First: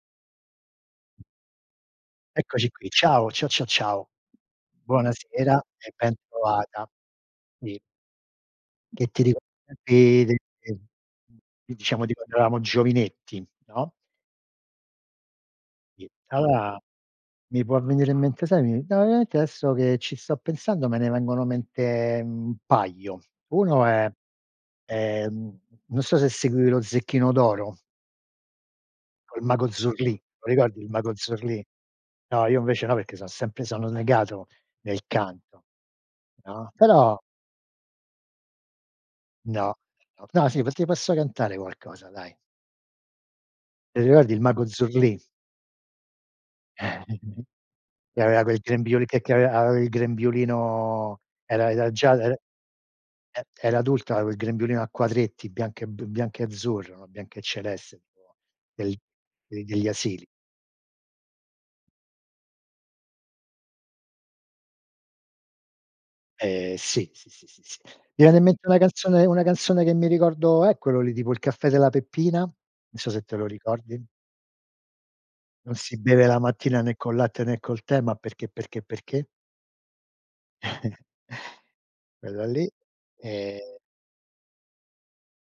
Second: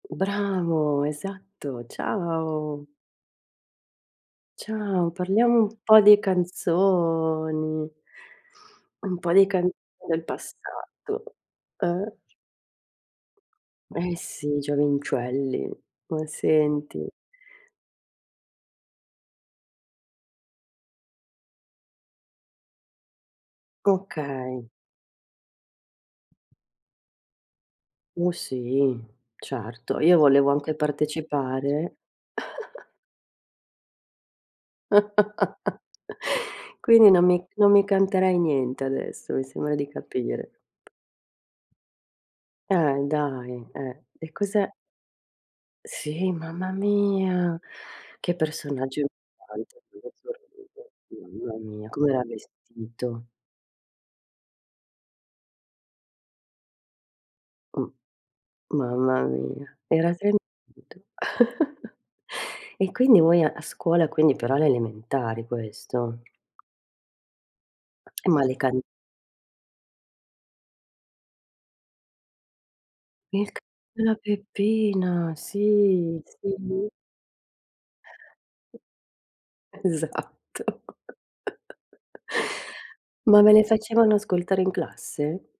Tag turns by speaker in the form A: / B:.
A: Bravo, esatto.
B: Eccoci
A: Ciao.
B: qui, ciao. Ciao ciao ciao.
A: Ciao, parliamo
B: Buonasera
A: un
B: e
A: po'
B: ben
A: di
B: trovata. Sì.
A: canzoni
B: Che
A: un
B: ti
A: po' di canzoni del
B: ricordi
A: passato.
B: [unintelligible] diciamo
A: Uhm.
B: di quando eravamo giovinetti, no?
A: Eh sì, giovincelli, ma
B: [unintelligible]
A: senti.
B: mi può venire in mente sai mi no, veramente adesso che ci sto pensando me ne vengono in mente, mhmm, un paio. Uno è
A: Okay.
B: è, mhmm, non so se seguivi lo Zecchino d'Oro.
A: Oh sì,
B: Con il Mago
A: certo.
B: Zurlì,
A: Io
B: te lo
A: volevo anche
B: ricordi il Mago Zurlì?
A: partecipare.
B: No, io invece no, perché son sempre sono negato nel canto. No,
A: Quindi
B: però
A: non mi non mi canterai niente adesso, mi
B: No.
A: sembra di
B: No. No,
A: capire.
B: sì, perché posso cantare qualcosa, dai.
A: Eh, e dai,
B: Ti
A: eh.
B: ricordi
A: E
B: il mago
A: cos'è
B: Zurlì?
A: Sì, mamma mia!
B: Che
A: Che
B: aveva quel
A: personaggio
B: grembiuli che che ave aveva
A: importante
B: il
A: [unintelligible] sorriso,
B: grembiulino,
A: mamma
B: era
A: mia,
B: era già
A: com'era
B: el e
A: vestito.
B: era adulta, aveva il grembiulino a quadretti, bianco e b bianco e azzurro, no, bianco e
A: Mh.
B: celeste. del
A: Mamma
B: de
A: mia,
B: degli
A: era
B: asili.
A: se [unintelligible] e quindi voi a scuola, quindi però alle elementari questo.
B: Eh sì, sì, sì, sì, sì. Mi
A: Eh,
B: viene
A: ma
B: in
A: le
B: mente
A: can
B: una canzone una canzone che mi ricordo è quello lì, tipo Il caffè della Peppina, non so se te lo
A: Il caffè
B: ricordi.
A: della Peppina,
B: Non si
A: sì,
B: beve la mattina
A: sì.
B: né col latte né col tè, ma perché, perché, perché?
A: Esatto.
B: Quello lì,
A: Ma ve le
B: ehm
A: facevano ascoltare in classe?